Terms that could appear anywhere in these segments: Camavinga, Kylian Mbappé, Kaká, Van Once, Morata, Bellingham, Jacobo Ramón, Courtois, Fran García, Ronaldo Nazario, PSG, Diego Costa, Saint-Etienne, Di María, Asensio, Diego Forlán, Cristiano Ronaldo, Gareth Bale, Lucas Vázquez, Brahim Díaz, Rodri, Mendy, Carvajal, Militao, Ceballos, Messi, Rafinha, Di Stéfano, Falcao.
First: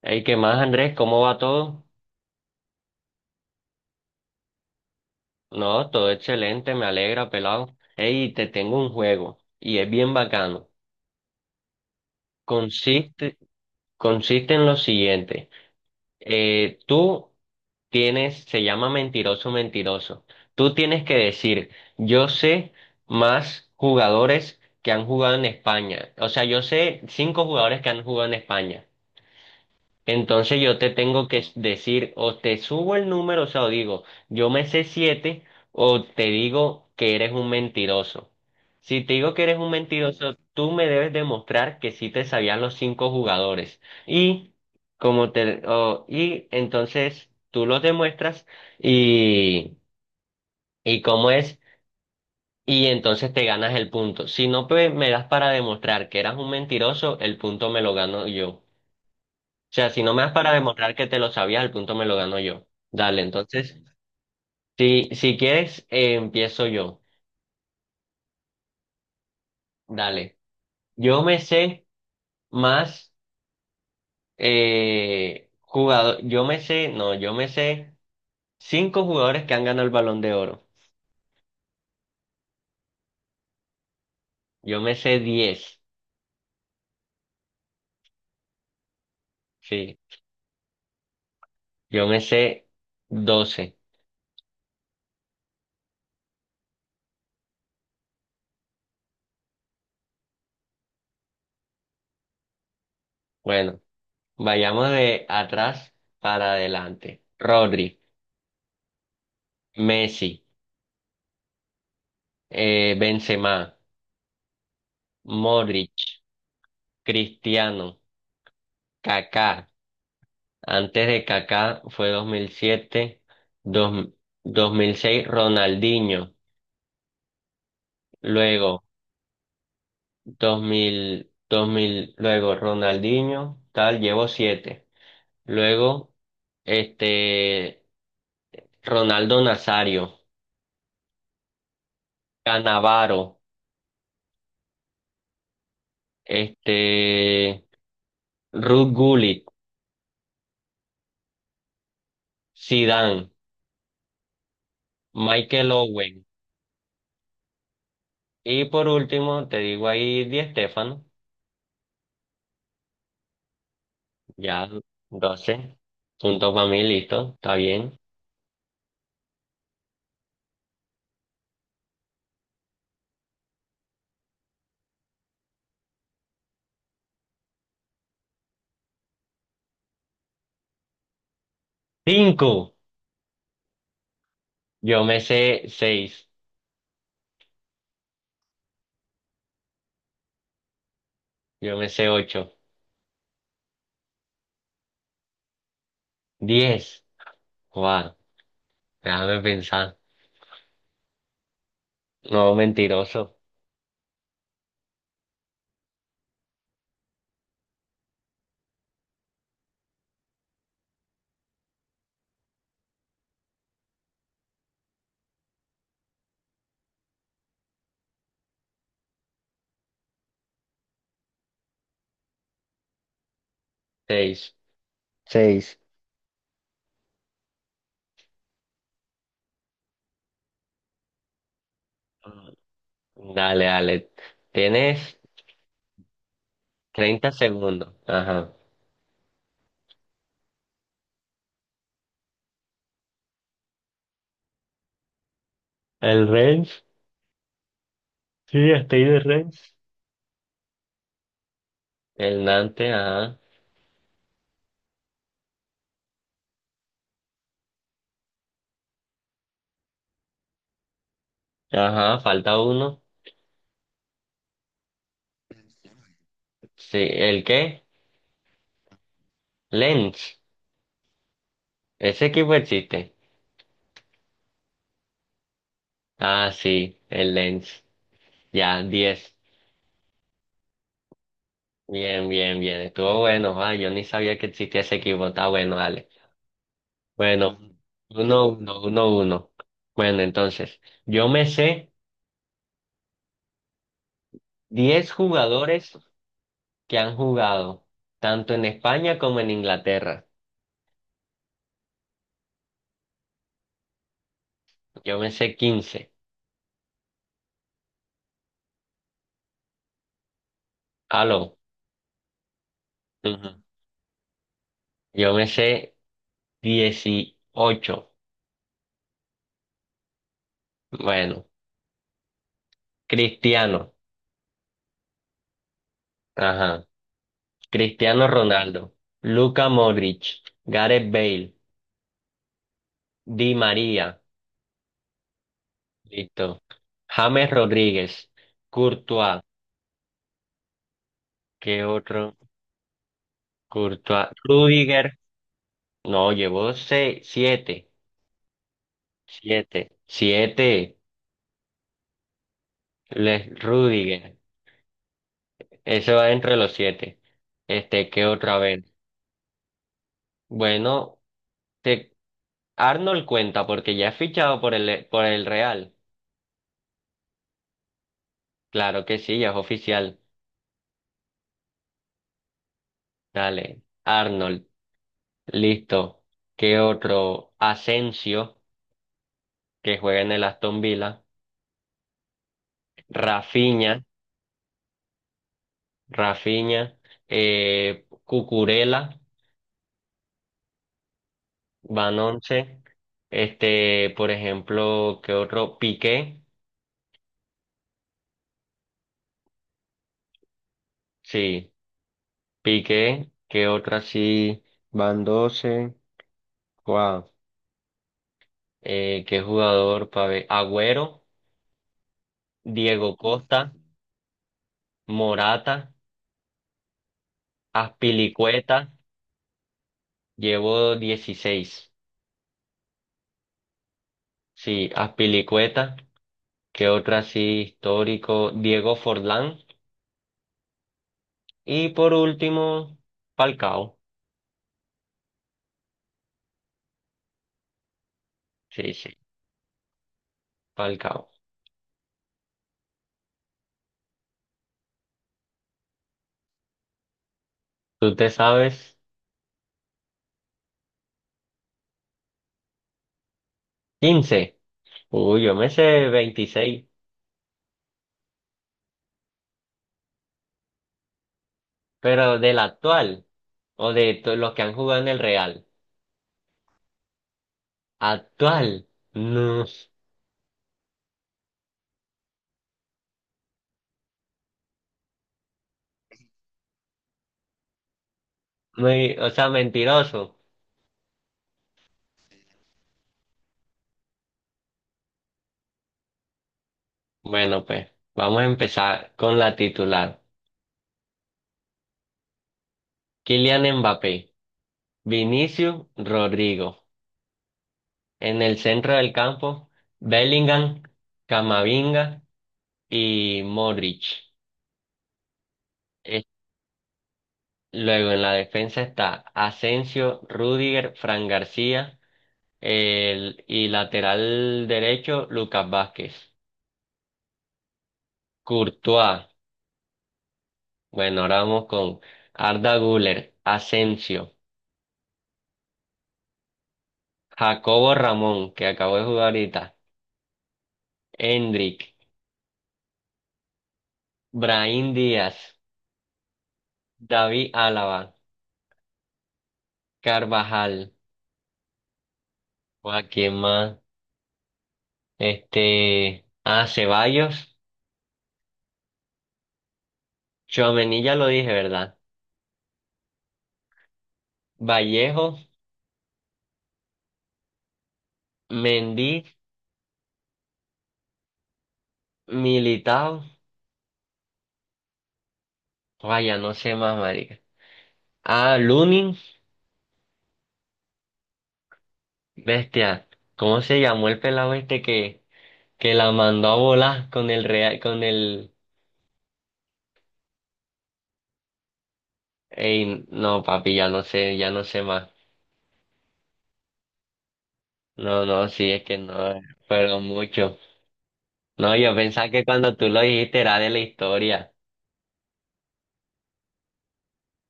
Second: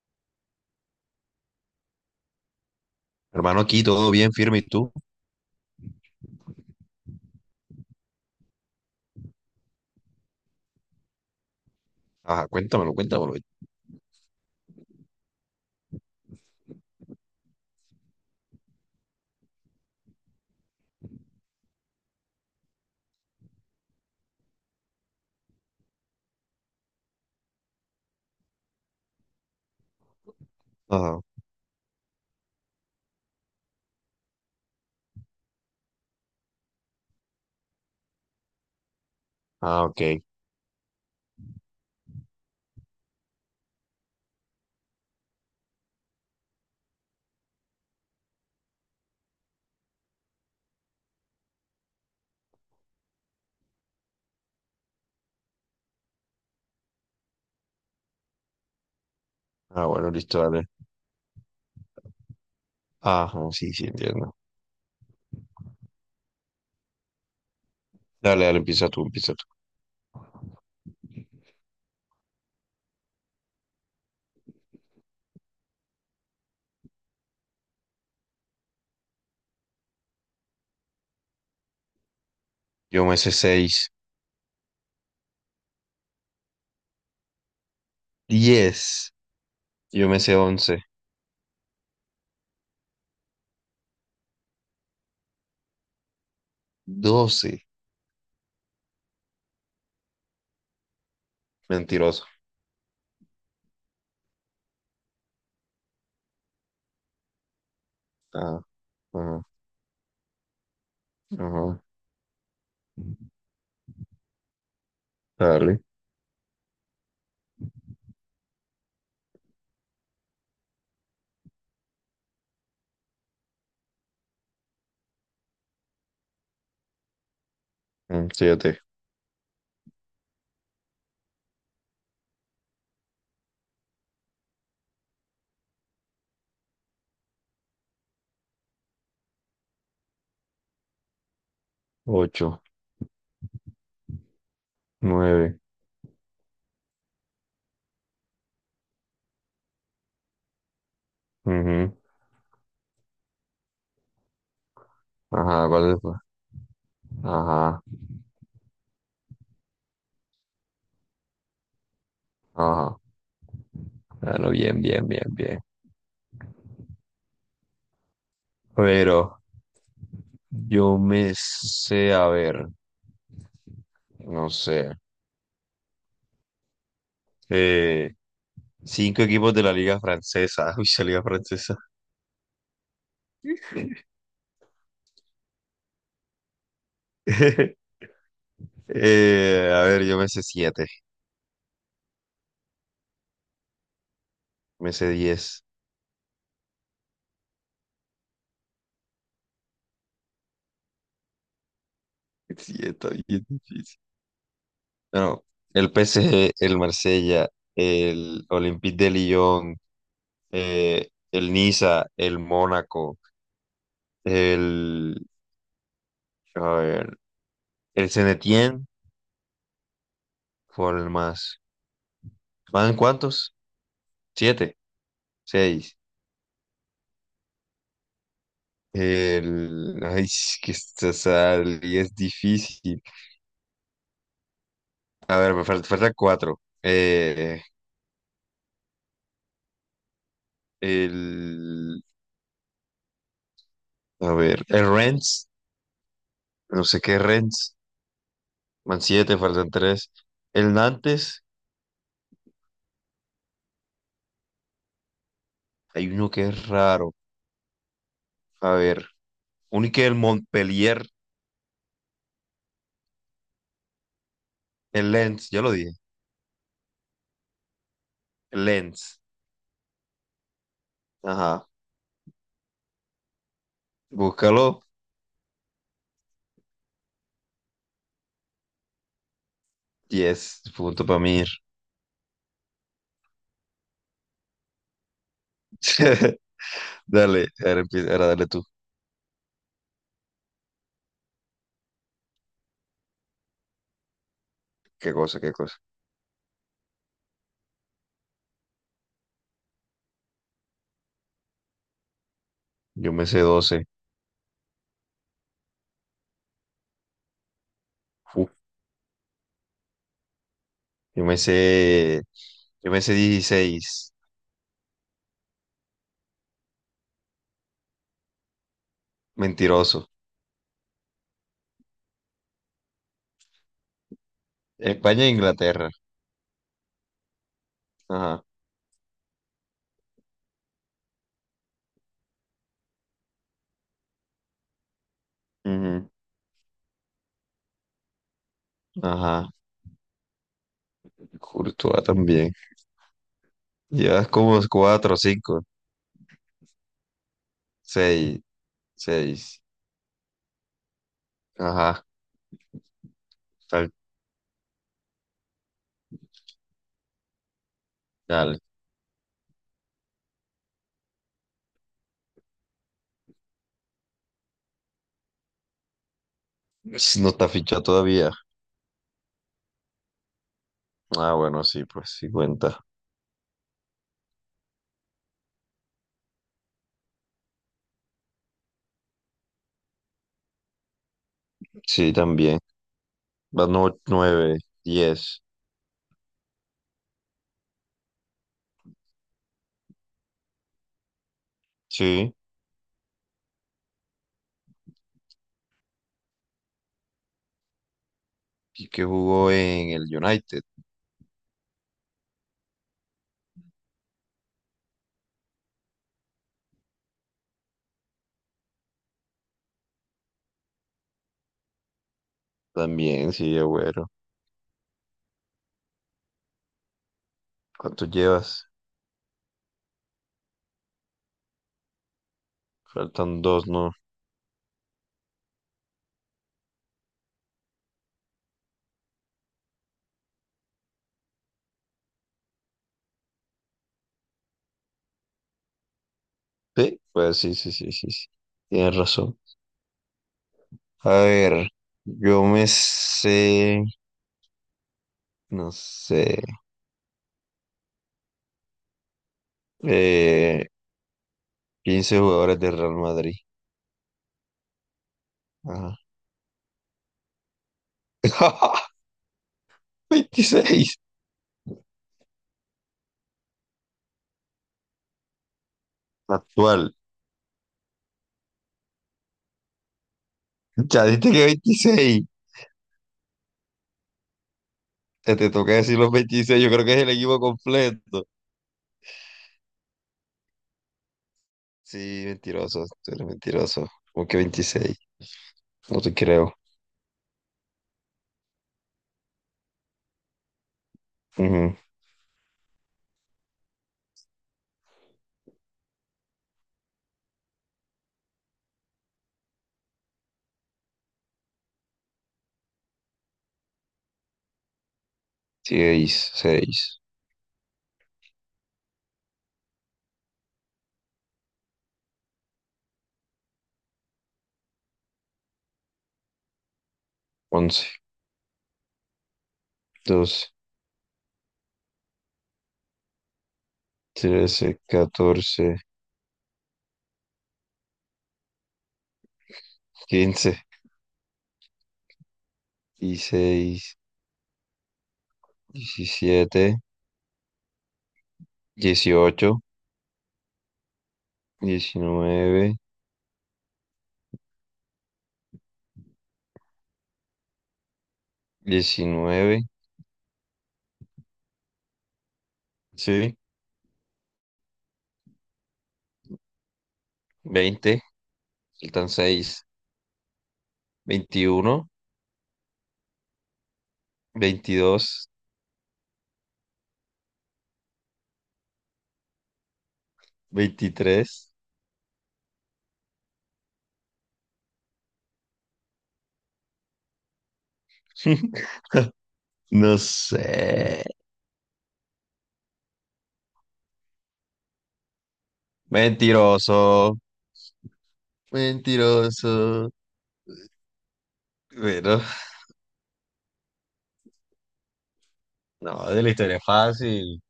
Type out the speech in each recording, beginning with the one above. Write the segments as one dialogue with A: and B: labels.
A: Hey, ¿qué más, Andrés? ¿Cómo va todo?
B: Hermano, aquí todo bien, firme, ¿y tú?
A: No, todo excelente, me alegra, pelado. Hey, te tengo un juego y es bien bacano.
B: Ajá, cuéntamelo, cuéntamelo.
A: Consiste, consiste en lo siguiente. Tú tienes, se llama mentiroso, mentiroso. Tú tienes que decir, yo sé más jugadores que han jugado en España. O sea, yo sé cinco jugadores que han jugado en España. Entonces yo te
B: Ajá.
A: tengo que decir, o te subo el número, o sea, o digo, yo me sé siete, o te digo que eres un mentiroso. Si te digo que eres un
B: Ah, ok.
A: mentiroso, tú me debes demostrar que sí te sabían los cinco jugadores. Y y entonces tú los demuestras y, y cómo es, y entonces te ganas el punto. Si no, pues me das para demostrar que eras un mentiroso, el punto me lo gano yo. O
B: Ah,
A: sea, si
B: bueno,
A: no me das
B: listo,
A: para No.
B: dale.
A: demostrar que te lo sabías, el punto me lo gano yo. Dale,
B: Ajá, sí,
A: entonces,
B: sí, entiendo.
A: si quieres, empiezo yo.
B: Dale, dale, empieza tú, empieza tú.
A: Dale. Yo me sé más jugador, yo me sé, no, yo me sé cinco jugadores que han ganado el Balón de Oro.
B: Yo me sé seis,
A: Yo me sé 10,
B: diez,
A: sí.
B: yo me sé once,
A: Yo me sé 12.
B: doce. Mentiroso.
A: Bueno, vayamos de atrás para adelante. Rodri,
B: Ajá, ajá,
A: Messi,
B: ajá.
A: Benzema,
B: Dale.
A: Modric, Cristiano. Kaká. Antes de Kaká fue 2007 dos- 2006 Ronaldinho,
B: 7,
A: luego dos mil luego Ronaldinho, tal, llevo siete. Luego este Ronaldo Nazario,
B: 8,
A: Cannavaro,
B: 9.
A: este Ruud Gullit, Zidane,
B: Ajá,
A: Michael
B: ¿cuál es?
A: Owen
B: Ajá,
A: y por último te digo ahí Di Stéfano.
B: ajá. Ah, no,
A: Ya,
B: bien, bien, bien, bien.
A: 12. Punto para mí, listo. Está bien.
B: Pero yo me sé, a ver, no sé, eh, cinco equipos de la Liga Francesa. Uy, la Liga Francesa.
A: Cinco. Yo me sé seis.
B: A ver, yo me sé siete,
A: Yo me sé ocho.
B: me sé diez.
A: 10. Wow. Déjame pensar. No,
B: Sí, está
A: mentiroso.
B: bien difícil. Bueno, el PSG, el Marsella, el Olympique de Lyon, el Niza, el Mónaco, el, a ver, el Saint-Etienne, por el más. ¿Van cuántos?
A: Seis.
B: Siete.
A: Seis.
B: Seis. Ay, es que y es difícil.
A: Dale, dale. Tienes
B: A ver, falta cuatro.
A: 30 segundos. Ajá.
B: El... A ver, el Rennes.
A: El range.
B: No sé qué es Rennes.
A: Sí,
B: Van
A: estoy de
B: siete,
A: range.
B: faltan tres. El Nantes.
A: El Nante, ajá.
B: Hay uno que es raro. A ver, uno que el Montpellier.
A: Ajá, falta uno.
B: El Lens, ya lo dije.
A: Sí, ¿el qué?
B: El Lens.
A: Lens.
B: Ajá.
A: Ese equipo existe.
B: Búscalo.
A: Ah, sí, el Lens. Ya, 10.
B: Diez. Punto para mí.
A: Bien, bien, bien. Estuvo bueno. Ah, yo ni sabía que existía ese equipo. Está bueno, dale.
B: Dale,
A: Bueno,
B: ahora empieza, ahora
A: uno,
B: dale tú.
A: uno, uno, uno. Bueno, entonces, yo me sé 10
B: Qué cosa, qué cosa.
A: jugadores que han jugado, tanto en España como en Inglaterra.
B: Yo me sé doce.
A: Yo me sé 15.
B: Yo me
A: Aló.
B: sé, yo me sé
A: Ujú.
B: dieciséis,
A: Yo me sé 18.
B: mentiroso.
A: Bueno, Cristiano.
B: España e Inglaterra.
A: Ajá. Cristiano
B: Ajá.
A: Ronaldo. Luka Modric. Gareth Bale. Di María.
B: Ujú.
A: Listo. James Rodríguez, Courtois,
B: Ajá.
A: ¿qué
B: Courtois
A: otro?
B: también. Llevas
A: Courtois,
B: como cuatro,
A: Rudiger,
B: cinco,
A: no, llevó seis, siete,
B: seis, seis.
A: siete, siete,
B: Ajá.
A: Les
B: Tal,
A: Rudiger, ese va entre los siete. Este, ¿qué otra
B: dale.
A: vez? Bueno, te, Arnold cuenta porque ya es fichado por el, Real.
B: No está fichado todavía.
A: Claro que sí, ya es oficial.
B: Ah, bueno, sí, pues sí cuenta.
A: Dale, Arnold, listo. ¿Qué otro? Asensio, que juega en el Aston Villa.
B: Sí, también. Va no,
A: Rafinha.
B: nueve, diez.
A: Rafinha, Cucurella, Van
B: Sí.
A: 11, este, por ejemplo, ¿qué otro? Piqué,
B: Y que jugó en el United.
A: sí, Piqué, ¿qué otro así? Van 12, wow, ¿qué jugador para ver? Agüero, Diego
B: También, sí,
A: Costa,
B: bueno.
A: Morata,
B: ¿Cuántos llevas?
A: Aspilicueta, llevo 16,
B: Faltan dos, ¿no?
A: sí, Aspilicueta, ¿qué otro así histórico? Diego Forlán, y por último, Falcao.
B: Sí, pues sí, sí, sí, sí, sí.
A: Sí,
B: Tienes
A: sí,
B: razón.
A: pa'l
B: A
A: cabo.
B: ver, yo me sé, no sé,
A: ¿Tú te sabes
B: eh, 15 jugadores de Real Madrid.
A: 15? Uy, yo me sé
B: Ajá.
A: 26,
B: Veintiséis.
A: pero del actual o de los que han jugado en el Real.
B: Actual.
A: Actual, no,
B: Ya diste que veintiséis. Te toca decir los veintiséis. Yo creo que es el equipo completo.
A: muy, o sea, mentiroso.
B: Sí, mentiroso. Tú eres mentiroso. ¿Cómo que 26? No te creo.
A: Bueno, pues vamos a empezar con la titular.
B: Ujú.
A: Kylian Mbappé, Vinicius Rodrigo. En el centro del campo, Bellingham, Camavinga y Modric.
B: Seis, 6,
A: Luego en la defensa está Asensio, Rudiger, Fran García el, y lateral derecho Lucas Vázquez.
B: 11,
A: Courtois,
B: 12,
A: bueno, ahora vamos con Arda Güler, Asensio,
B: 13, 14,
A: Jacobo Ramón, que acabó de jugar ahorita,
B: 15.
A: Endrick,
B: Dieciséis,
A: Brahim Díaz,
B: diecisiete,
A: David Álava,
B: dieciocho,
A: Carvajal,
B: diecinueve,
A: a quién más, este, a Ceballos,
B: diecinueve,
A: Tchouaméni ya lo dije, ¿verdad?
B: sí,
A: Vallejo,
B: veinte,
A: Mendy,
B: faltan seis, veintiuno,
A: Militao.
B: veintidós,
A: Vaya, no sé más, marica. Ah, Lunin,
B: veintitrés.
A: bestia. ¿Cómo se llamó el pelado este que, la mandó a volar con el real, con el...
B: No sé.
A: Ey, no, papi, ya no sé más.
B: Mentiroso,
A: No, no, sí, es que no,
B: mentiroso.
A: fueron mucho. No, yo
B: Pero
A: pensaba que cuando tú lo dijiste era de la historia.
B: no, de la historia es fácil.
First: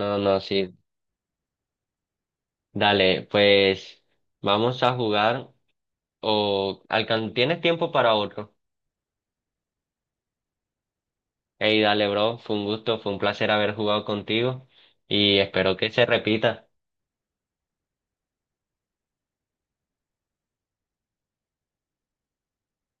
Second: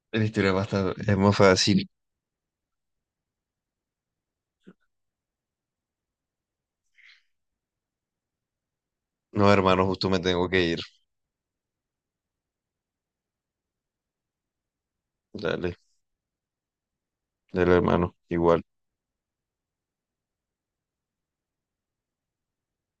A: No,
B: De la
A: no,
B: historia es
A: sí.
B: bastante, es muy fácil.
A: Dale, pues vamos a jugar o... alcan- ¿Tienes tiempo para otro?
B: No, hermano, justo me tengo que ir.
A: Ey, dale, bro, fue un gusto, fue un placer haber jugado contigo y espero
B: Dale,
A: que se repita.
B: dale, hermano, igual.